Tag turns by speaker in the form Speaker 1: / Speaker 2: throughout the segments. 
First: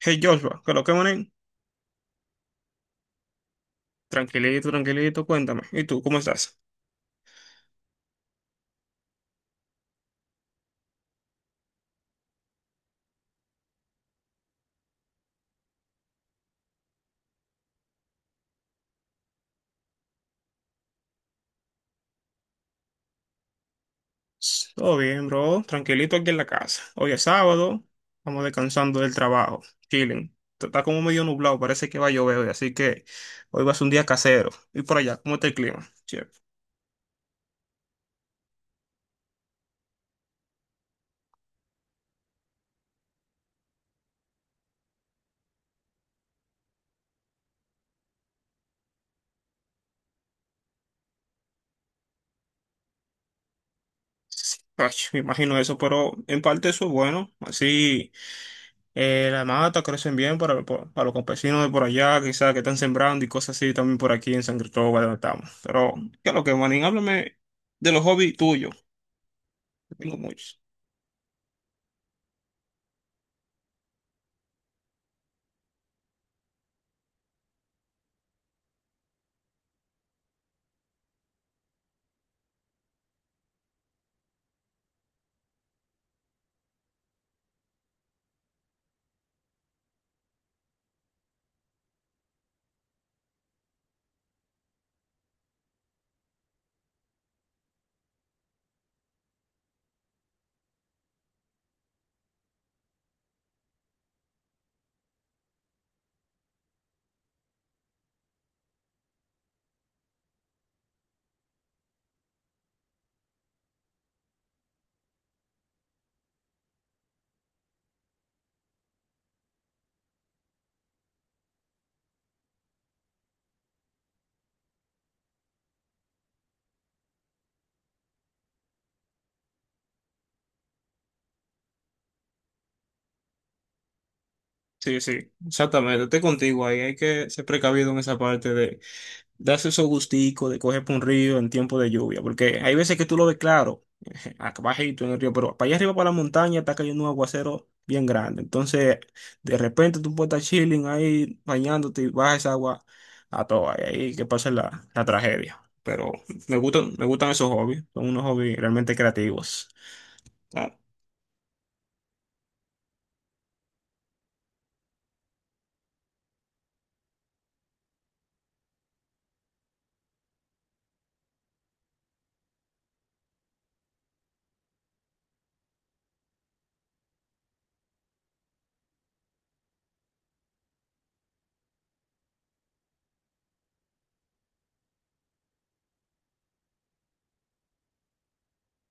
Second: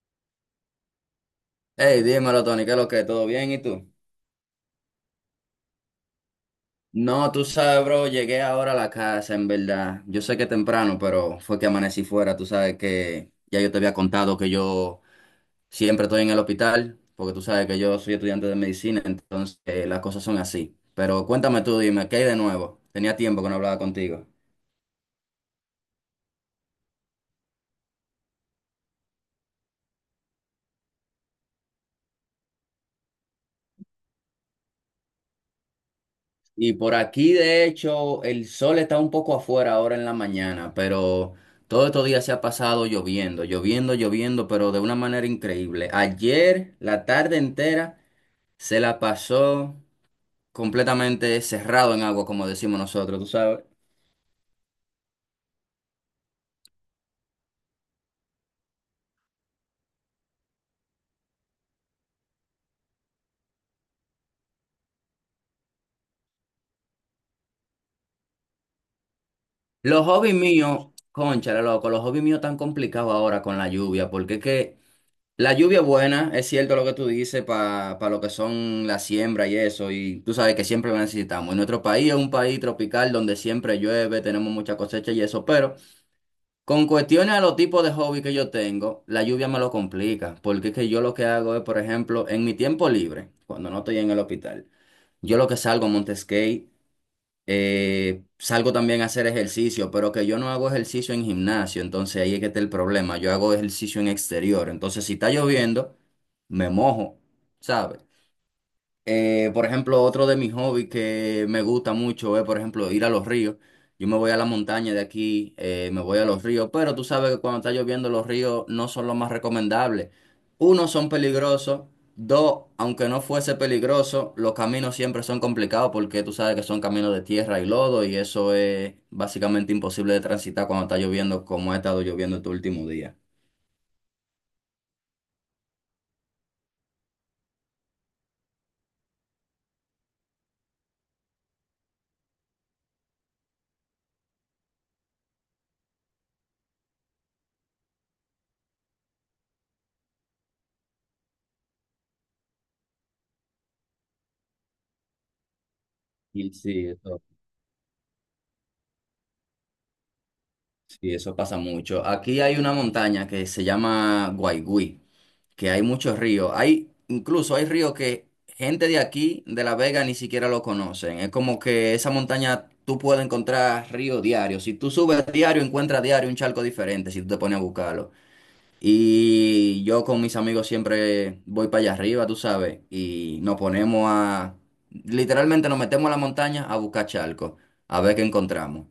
Speaker 1: Hey Joshua, ¿qué es lo que manín?
Speaker 2: Hey, dímelo, Tony, ¿qué es lo que? ¿Todo bien? ¿Y tú?
Speaker 1: Tranquilito, tranquilito, cuéntame. ¿Y tú, cómo estás?
Speaker 2: No, tú sabes, bro, llegué ahora a la casa, en verdad. Yo sé que temprano, pero fue que amanecí fuera. Tú sabes que ya yo te había contado que yo siempre estoy en el hospital, porque tú sabes que yo soy estudiante de medicina, entonces las cosas son así. Pero cuéntame tú, dime, ¿qué hay de nuevo? Tenía tiempo que no hablaba contigo.
Speaker 1: Todo bien, bro. Tranquilito aquí en la casa. Hoy es sábado, vamos descansando del trabajo, chilling. Está como medio nublado, parece que va a llover hoy, así que hoy va a ser un día casero. Y por allá, ¿cómo está el clima? Che,
Speaker 2: Y por aquí, de hecho, el sol está un poco afuera ahora en la mañana, pero todo estos días se ha pasado lloviendo, lloviendo, lloviendo, pero de una manera increíble. Ayer, la tarde entera, se la pasó completamente cerrado en agua, como decimos nosotros, tú sabes.
Speaker 1: sí, ay, me imagino eso, pero en parte eso es bueno. Así. La mata crecen bien para, para los campesinos de por allá, quizás que están sembrando y cosas así también por aquí en San Cristóbal donde estamos. Pero, ¿qué es lo que, Manín? Háblame de los hobbies tuyos.
Speaker 2: Los
Speaker 1: Tengo
Speaker 2: hobbies
Speaker 1: muchos.
Speaker 2: míos, cónchale, loco, los hobbies míos tan complicados ahora con la lluvia, porque es que. La lluvia es buena, es cierto lo que tú dices, para lo que son la siembra y eso, y tú sabes que siempre lo necesitamos. Y nuestro país es un país tropical donde siempre llueve, tenemos mucha cosecha y eso, pero con cuestiones a los tipos de hobby que yo tengo, la lluvia me lo complica, porque es que yo lo que hago es, por ejemplo, en mi tiempo libre, cuando no estoy en el hospital, yo lo que salgo a monte, salgo también a hacer ejercicio, pero que yo no hago ejercicio en gimnasio, entonces ahí es que está el problema. Yo hago ejercicio en exterior, entonces si está lloviendo, me mojo, ¿sabes? Por ejemplo, otro de mis hobbies que me gusta mucho es, por ejemplo, ir a los ríos. Yo me voy a la montaña de aquí, me voy a los ríos, pero tú sabes que cuando está lloviendo los ríos no son los más recomendables. Uno, son peligrosos. Dos, aunque no fuese peligroso, los caminos siempre son complicados porque tú sabes que son caminos de tierra y lodo y eso es básicamente imposible de transitar cuando está lloviendo como ha estado lloviendo este último día.
Speaker 1: Sí, sí, exactamente. Estoy contigo ahí. Hay que ser precavido en esa parte de, darse esos gusticos de coger por un río en tiempo de lluvia, porque hay veces que tú lo ves claro, acá bajito en el río, pero para allá arriba, para la montaña, está cayendo un aguacero bien grande. Entonces, de repente tú puedes estar chilling ahí, bañándote y baja esa agua a toa, y ahí que pasa la tragedia. Pero
Speaker 2: Y
Speaker 1: me gustan esos hobbies, son unos hobbies realmente creativos. Ah,
Speaker 2: sí, eso pasa mucho. Aquí hay una montaña que se llama Guaigüí, que hay muchos ríos. Hay, incluso hay ríos que gente de aquí, de La Vega, ni siquiera lo conocen. Es como que esa montaña tú puedes encontrar río diario. Si tú subes diario, encuentras diario un charco diferente, si tú te pones a buscarlo. Y yo con mis amigos siempre voy para allá arriba, tú sabes, y nos ponemos a, literalmente nos metemos a la montaña a buscar charcos, a ver qué encontramos.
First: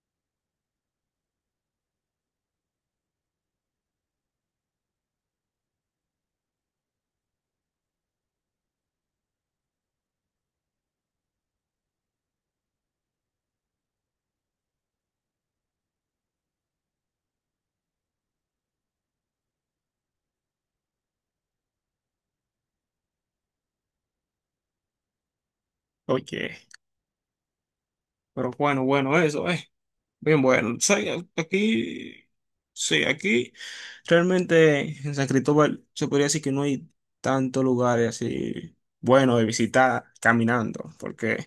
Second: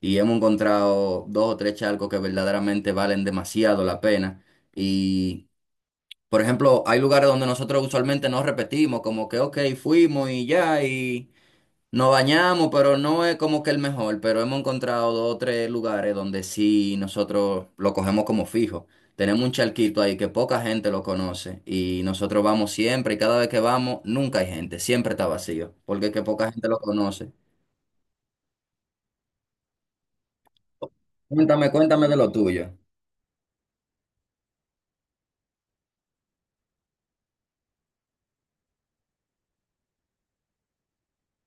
Speaker 2: Y hemos encontrado dos o tres charcos que verdaderamente valen demasiado la pena. Y por ejemplo, hay lugares donde nosotros usualmente no repetimos, como que, ok, fuimos y ya, y nos bañamos, pero no es como que el mejor, pero hemos encontrado dos o tres lugares donde sí nosotros lo cogemos como fijo. Tenemos un charquito ahí que poca gente lo conoce y nosotros vamos siempre y cada vez que vamos nunca hay gente, siempre está vacío, porque es que poca
Speaker 1: oye,
Speaker 2: gente lo conoce.
Speaker 1: pero bueno, bueno, eso, Bien, bueno, ¿sabes?
Speaker 2: Cuéntame, cuéntame
Speaker 1: Aquí,
Speaker 2: de lo tuyo.
Speaker 1: sí, aquí realmente en San Cristóbal se podría decir que no hay tantos lugares así buenos de visitar caminando, porque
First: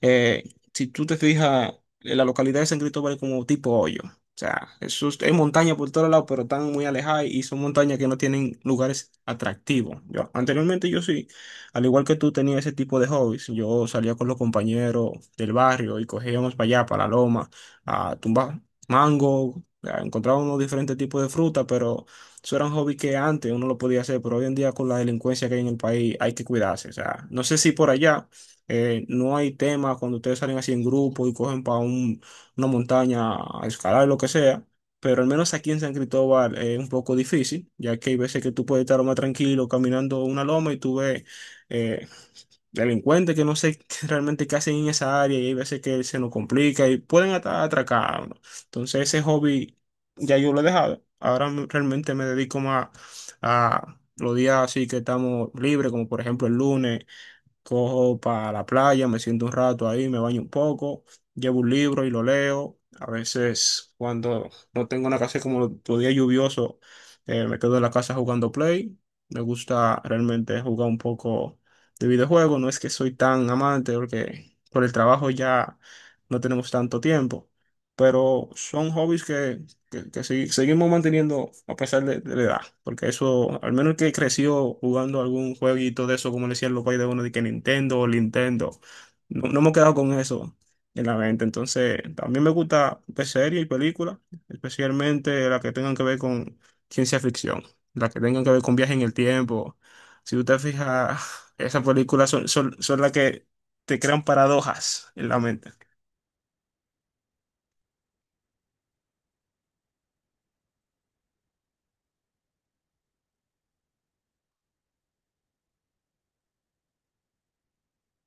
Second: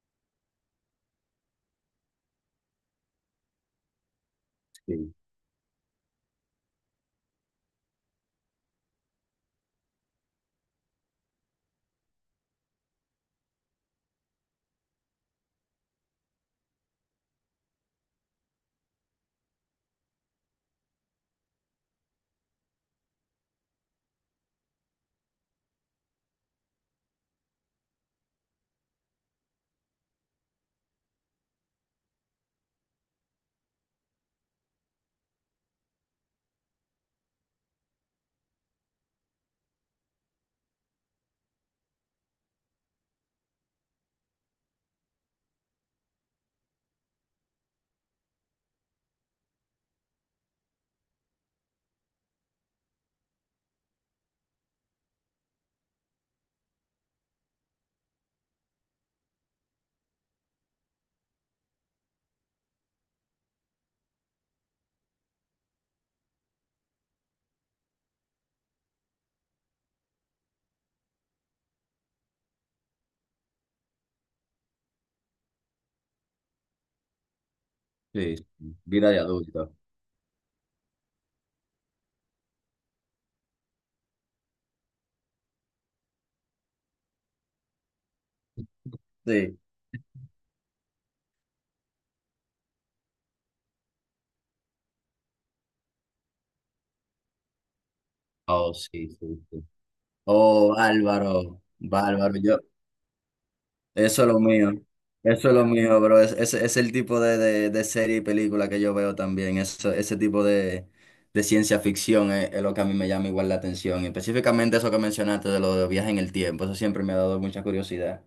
Speaker 1: eh, si tú te fijas, en la localidad de San Cristóbal es como tipo hoyo. O sea, eso
Speaker 2: Sí,
Speaker 1: es, hay montaña por todos lados, pero están muy alejadas y son montañas que no tienen lugares atractivos. Yo, anteriormente yo sí, al igual que tú tenía ese tipo de hobbies, yo salía con los compañeros del barrio y cogíamos para allá, para la loma a tumbar mango, a encontrar unos diferentes tipos de fruta, pero eso era un hobby que antes uno lo podía hacer, pero hoy en día con la delincuencia que hay en el país hay que cuidarse. O sea, no sé si por allá no hay tema cuando ustedes salen así en grupo y cogen para una montaña a escalar, lo que sea. Pero al menos aquí en San Cristóbal es un poco difícil, ya que hay veces que tú puedes estar más tranquilo caminando una loma y tú ves eh, delincuentes que no sé realmente qué hacen en esa área y hay veces que se nos complica y pueden hasta atracar a uno. Entonces ese hobby ya yo lo he dejado. Realmente me dedico más a los días así que estamos libres, como por ejemplo el lunes, cojo para la playa, me siento un rato ahí, me baño un poco, llevo un libro y lo leo. A veces cuando no tengo una casa como los días lluviosos, me quedo en la casa jugando Play. Me gusta realmente jugar un poco de videojuego. No es que soy tan amante porque por el trabajo ya no tenemos tanto tiempo,
Speaker 2: sí, sí.
Speaker 1: pero son
Speaker 2: Vida de
Speaker 1: hobbies que
Speaker 2: adulto.
Speaker 1: que, que segui- seguimos manteniendo a pesar de la edad, porque eso, al menos el que creció jugando algún jueguito de eso, como le decían los países de uno, de que Nintendo, o Nintendo, no,
Speaker 2: Sí.
Speaker 1: no hemos quedado con eso en la mente. Entonces, también me gusta ver series y películas, especialmente las que tengan que ver con ciencia ficción, las que tengan que ver
Speaker 2: Oh,
Speaker 1: con viaje en
Speaker 2: sí,
Speaker 1: el
Speaker 2: sí, sí.
Speaker 1: tiempo. Si usted
Speaker 2: Oh,
Speaker 1: fija,
Speaker 2: Álvaro,
Speaker 1: esas películas
Speaker 2: bárbaro.
Speaker 1: son,
Speaker 2: Yo.
Speaker 1: son, son las que te crean
Speaker 2: Eso es lo mío.
Speaker 1: paradojas en la
Speaker 2: Eso es lo
Speaker 1: mente.
Speaker 2: mío, bro. Es el tipo de serie y película que yo veo también. Ese tipo de ciencia ficción es lo que a mí me llama igual la atención. Y específicamente eso que mencionaste de lo de viaje en el tiempo. Eso siempre me ha dado mucha curiosidad.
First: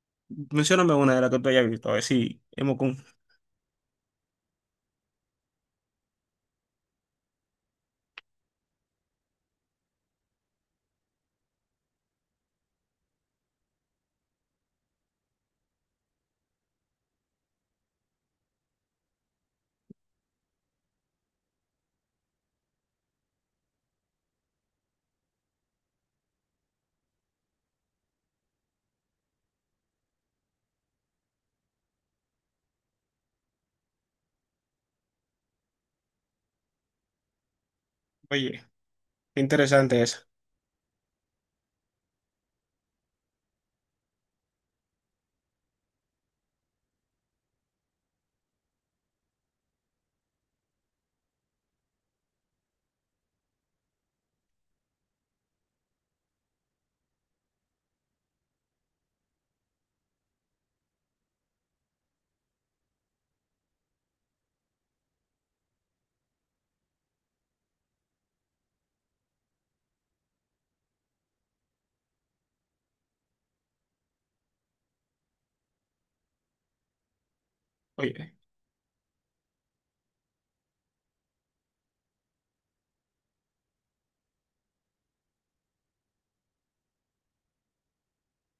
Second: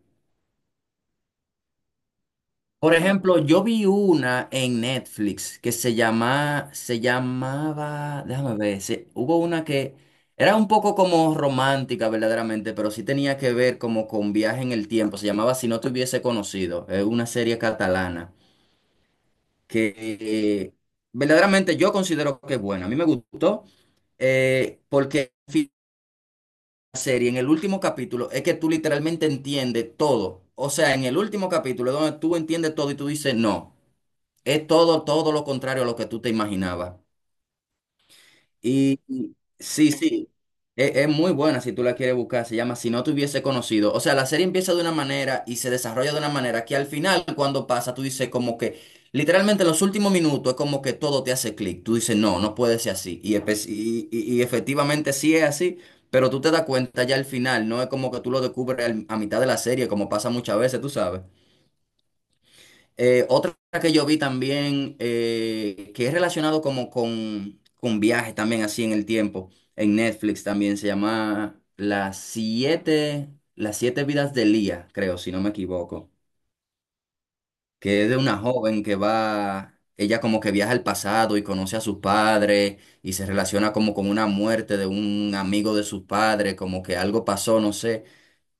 Speaker 1: Mencióname una de las que tú hayas visto, a ver si hemos...
Speaker 2: Por ejemplo, yo vi una en Netflix que se llama, se llamaba, déjame ver, hubo una que era un poco como romántica verdaderamente, pero sí tenía que ver como con viaje en el tiempo. Se llamaba Si no te hubiese conocido. Es una serie catalana que, verdaderamente yo considero que es buena. A mí me gustó, porque la serie en el último capítulo es que tú literalmente entiendes todo. O sea, en el último capítulo es donde tú entiendes todo y tú dices no. Es todo, todo lo contrario a lo que tú te imaginabas.
Speaker 1: Oye.
Speaker 2: Y
Speaker 1: Qué
Speaker 2: sí,
Speaker 1: interesante esa.
Speaker 2: sí, es muy buena si tú la quieres buscar. Se llama Si no te hubiese conocido. O sea, la serie empieza de una manera y se desarrolla de una manera que al final, cuando pasa, tú dices como que, literalmente en los últimos minutos es como que todo te hace clic. Tú dices, no, no puede ser así. Y efectivamente sí es así, pero tú te das cuenta ya al final. No es como que tú lo descubres a mitad de la serie, como pasa muchas veces, tú sabes. Otra que yo vi también, que es relacionado como con, viajes también, así en el tiempo, en Netflix también, se llama Las siete vidas de Lía, creo, si no me equivoco, que es de
Speaker 1: Oye,
Speaker 2: una joven que va, ella como que viaja al pasado y conoce a sus padres y se relaciona como con una muerte de un amigo de sus padres, como que algo pasó, no sé.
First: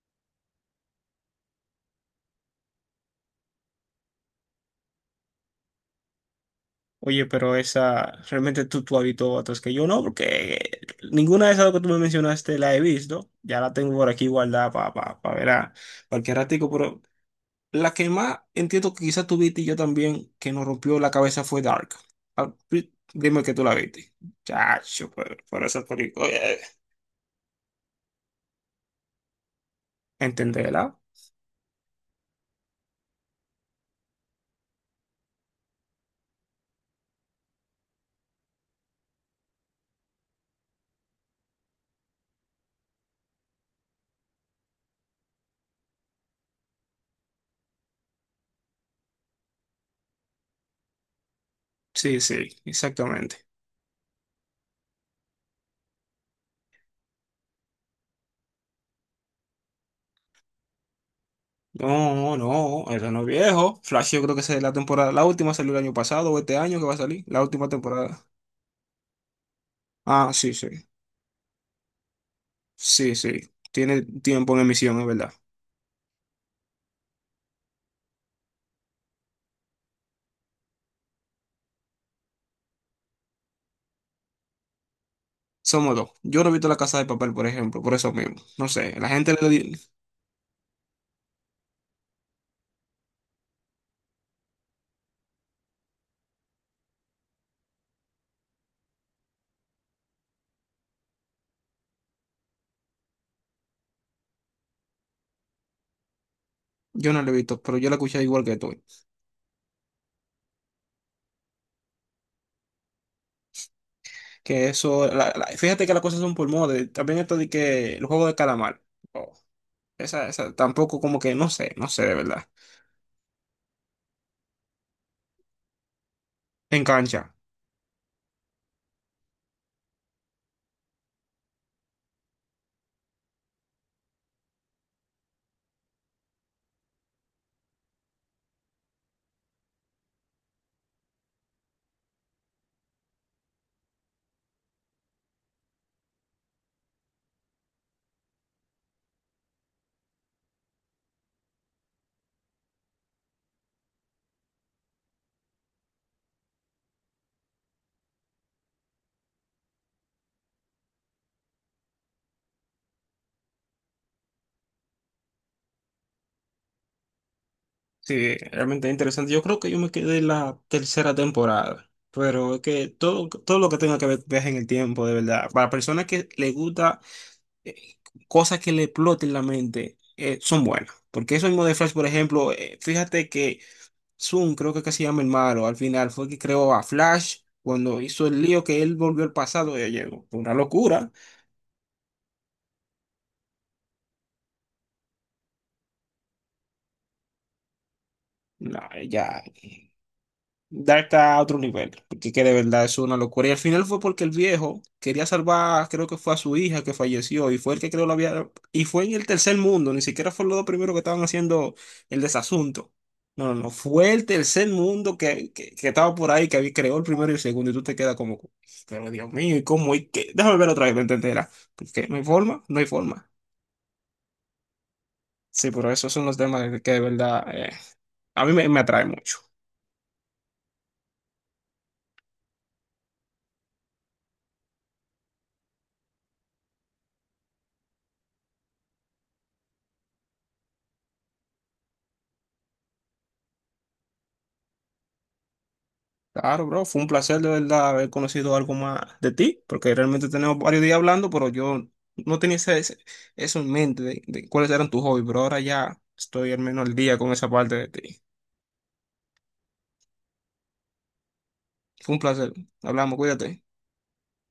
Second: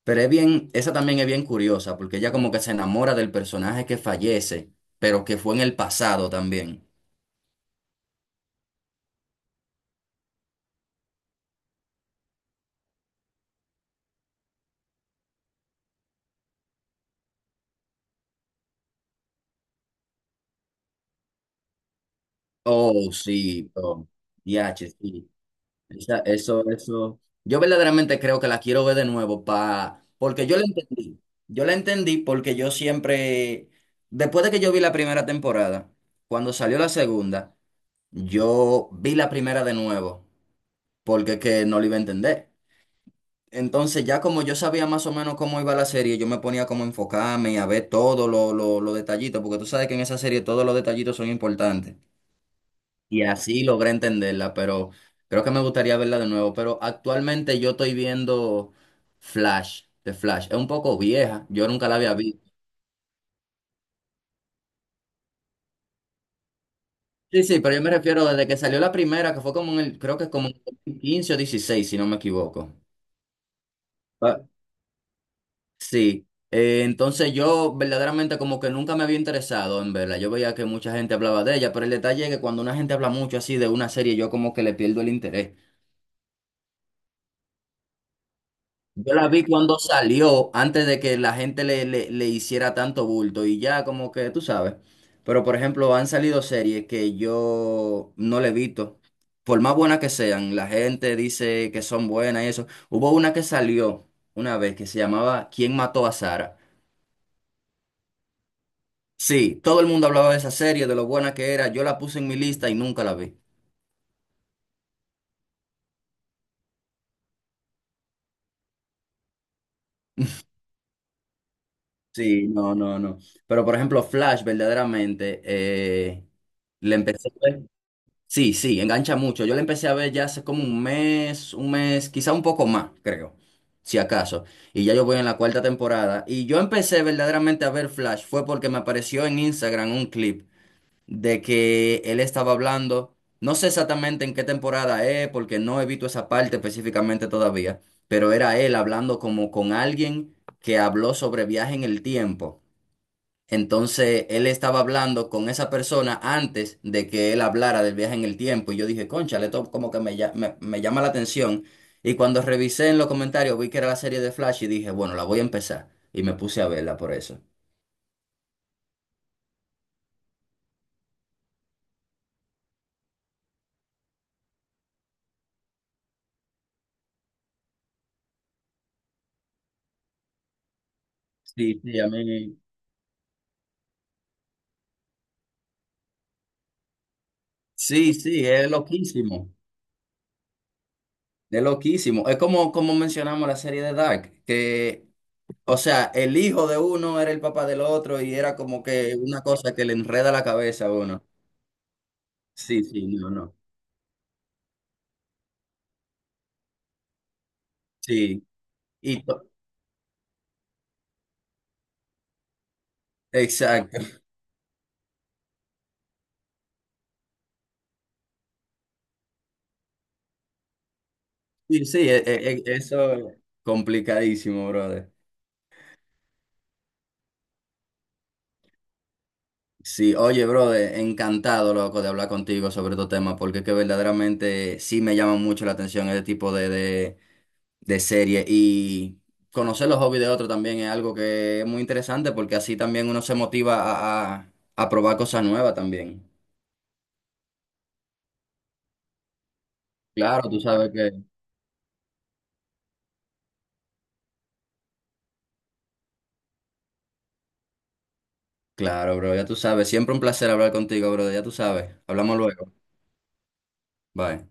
Speaker 2: Pero es bien, esa también es bien curiosa, porque ella como que se enamora del personaje que fallece, pero que fue en el pasado también.
Speaker 1: oye, pero esa realmente tú, tú habitó otras que yo no, porque ninguna de esas que tú me mencionaste la he visto. Ya la tengo por aquí guardada para pa, pa pa ver a cualquier ratico, pero la que más entiendo que quizás tú viste y yo también, que nos rompió la cabeza fue Dark. Ah,
Speaker 2: Oh,
Speaker 1: dime que tú
Speaker 2: sí,
Speaker 1: la
Speaker 2: oh,
Speaker 1: viste.
Speaker 2: diache,
Speaker 1: Chacho,
Speaker 2: sí.
Speaker 1: pero por esa
Speaker 2: Esa-
Speaker 1: película.
Speaker 2: eso, eso. Yo verdaderamente creo que la quiero ver de nuevo, pa, porque yo la
Speaker 1: ¿Entenderá?
Speaker 2: entendí. Yo la entendí porque yo siempre, después de que yo vi la primera temporada, cuando salió la segunda, yo vi la primera de nuevo, porque es que no la iba a entender. Entonces, ya como yo sabía más o menos cómo iba la serie, yo me ponía como a enfocarme y a ver todos los detallitos, porque tú sabes que en esa serie todos los detallitos son importantes.
Speaker 1: Sí, sí,
Speaker 2: Y
Speaker 1: exactamente.
Speaker 2: así logré entenderla, pero creo que me gustaría verla de nuevo. Pero actualmente yo estoy viendo Flash, de Flash. Es un poco vieja, yo nunca la había
Speaker 1: No,
Speaker 2: visto.
Speaker 1: no, eso no es viejo. Flash, yo creo que esa es la temporada. La última salió el año pasado o este año que va a salir. La
Speaker 2: Sí, sí,
Speaker 1: última
Speaker 2: pero yo me
Speaker 1: temporada.
Speaker 2: refiero desde que salió la primera, que fue como en el, creo que
Speaker 1: Ah,
Speaker 2: como
Speaker 1: sí,
Speaker 2: en
Speaker 1: sí.
Speaker 2: el 15 o 16 si no me equivoco.
Speaker 1: Sí, sí. Tiene tiempo en emisión, es verdad.
Speaker 2: Sí, entonces yo verdaderamente como que nunca me había interesado en verla. Yo veía que mucha gente hablaba de ella, pero el detalle es que cuando una gente habla mucho así de una serie, yo como que le pierdo el interés.
Speaker 1: Somos dos. Yo no he visto La Casa de Papel, por ejemplo, por eso mismo. No sé, la
Speaker 2: Yo la
Speaker 1: gente
Speaker 2: vi cuando salió, antes de que la gente le hiciera tanto bulto y ya como que tú sabes. Pero por ejemplo, han salido series que yo no le he visto. Por más buenas que sean, la gente dice que son buenas y eso. Hubo una que salió una vez que se llamaba ¿Quién mató a Sara?
Speaker 1: yo no la he visto, pero yo la escuché igual que tú.
Speaker 2: Sí, todo el mundo hablaba de esa serie, de lo buena que era. Yo la puse en mi lista y nunca la vi.
Speaker 1: Que eso, fíjate que las cosas son por moda. También esto de que el juego de calamar. Oh, esa tampoco como que no sé, no sé de verdad.
Speaker 2: Sí, no, no, no. Pero por ejemplo, Flash, verdaderamente, le
Speaker 1: Engancha.
Speaker 2: empecé a ver. Sí, sí, engancha mucho. Yo le empecé a ver ya hace como un mes, quizá un poco más, creo, si acaso. Y ya yo voy en la cuarta temporada. Y yo empecé verdaderamente a ver Flash, fue porque me apareció en Instagram un clip de que él estaba hablando, no sé exactamente en qué temporada es, porque no evito esa parte específicamente todavía, pero era él hablando como con alguien que habló sobre viaje en el tiempo. Entonces él estaba hablando con esa persona antes de que él hablara del viaje en el tiempo y yo dije, cónchale, esto como que me llama la atención. Y cuando revisé en los comentarios vi que era la serie de Flash y dije, bueno, la voy a empezar. Y me puse a verla por eso.
Speaker 1: Sí, realmente interesante. Yo creo que yo me quedé en la tercera temporada. Pero es que todo, todo lo que tenga que ver viaje en el tiempo, de verdad. Para personas que les gusta eh, cosas que le exploten la mente, son buenas. Porque eso mismo de
Speaker 2: Sí,
Speaker 1: Flash,
Speaker 2: sí,
Speaker 1: por
Speaker 2: a
Speaker 1: ejemplo,
Speaker 2: mí.
Speaker 1: fíjate que Zoom, creo que se llama el malo, al final fue el que creó a Flash cuando
Speaker 2: Sí,
Speaker 1: hizo el
Speaker 2: sí,
Speaker 1: lío
Speaker 2: es
Speaker 1: que él volvió al
Speaker 2: loquísimo.
Speaker 1: pasado, ya llegó. Fue una locura.
Speaker 2: Es loquísimo. Es como mencionamos la serie de Dark, que, o sea, el hijo de uno era el papá del otro y era
Speaker 1: No,
Speaker 2: como que una
Speaker 1: ya.
Speaker 2: cosa que le enreda la cabeza a
Speaker 1: Dark
Speaker 2: uno.
Speaker 1: está a otro nivel, porque que de
Speaker 2: Sí,
Speaker 1: verdad es
Speaker 2: sí,
Speaker 1: una
Speaker 2: no,
Speaker 1: locura. Y
Speaker 2: no.
Speaker 1: al final fue porque el viejo quería salvar, creo que fue a su hija que falleció, y fue el que creo la
Speaker 2: Sí,
Speaker 1: había, y fue en
Speaker 2: y
Speaker 1: el
Speaker 2: to-
Speaker 1: tercer mundo, ni siquiera fue los dos primeros que estaban haciendo el desasunto. No, no, no,
Speaker 2: exacto.
Speaker 1: fue el tercer mundo que estaba por ahí, que había creó el primero y el segundo, y tú te quedas como, pero Dios mío, ¿y cómo? ¿Y qué? Déjame ver otra vez, ¿me entenderás?
Speaker 2: Sí, sí,
Speaker 1: Porque no hay forma, no hay
Speaker 2: eso
Speaker 1: forma.
Speaker 2: es complicadísimo, brother.
Speaker 1: Sí, pero esos son los temas que de verdad a mí me, me atrae mucho.
Speaker 2: Sí, oye, brother, encantado, loco, de hablar contigo sobre estos temas, porque es que verdaderamente sí me llama mucho la atención este tipo de, de serie y conocer los hobbies de otro también es algo que es muy interesante porque así también uno se motiva a probar cosas nuevas también.
Speaker 1: Claro, bro, fue un placer de verdad haber conocido algo más de ti, porque realmente
Speaker 2: Claro,
Speaker 1: tenemos
Speaker 2: tú
Speaker 1: varios
Speaker 2: sabes
Speaker 1: días
Speaker 2: que.
Speaker 1: hablando, pero yo no tenía eso en mente de cuáles eran tus hobbies, pero ahora ya estoy al menos al día con esa parte de ti.
Speaker 2: Claro, bro, ya tú sabes. Siempre un placer hablar contigo, bro, ya tú sabes.
Speaker 1: Fue un
Speaker 2: Hablamos
Speaker 1: placer.
Speaker 2: luego.
Speaker 1: Hablamos, cuídate.
Speaker 2: Bye.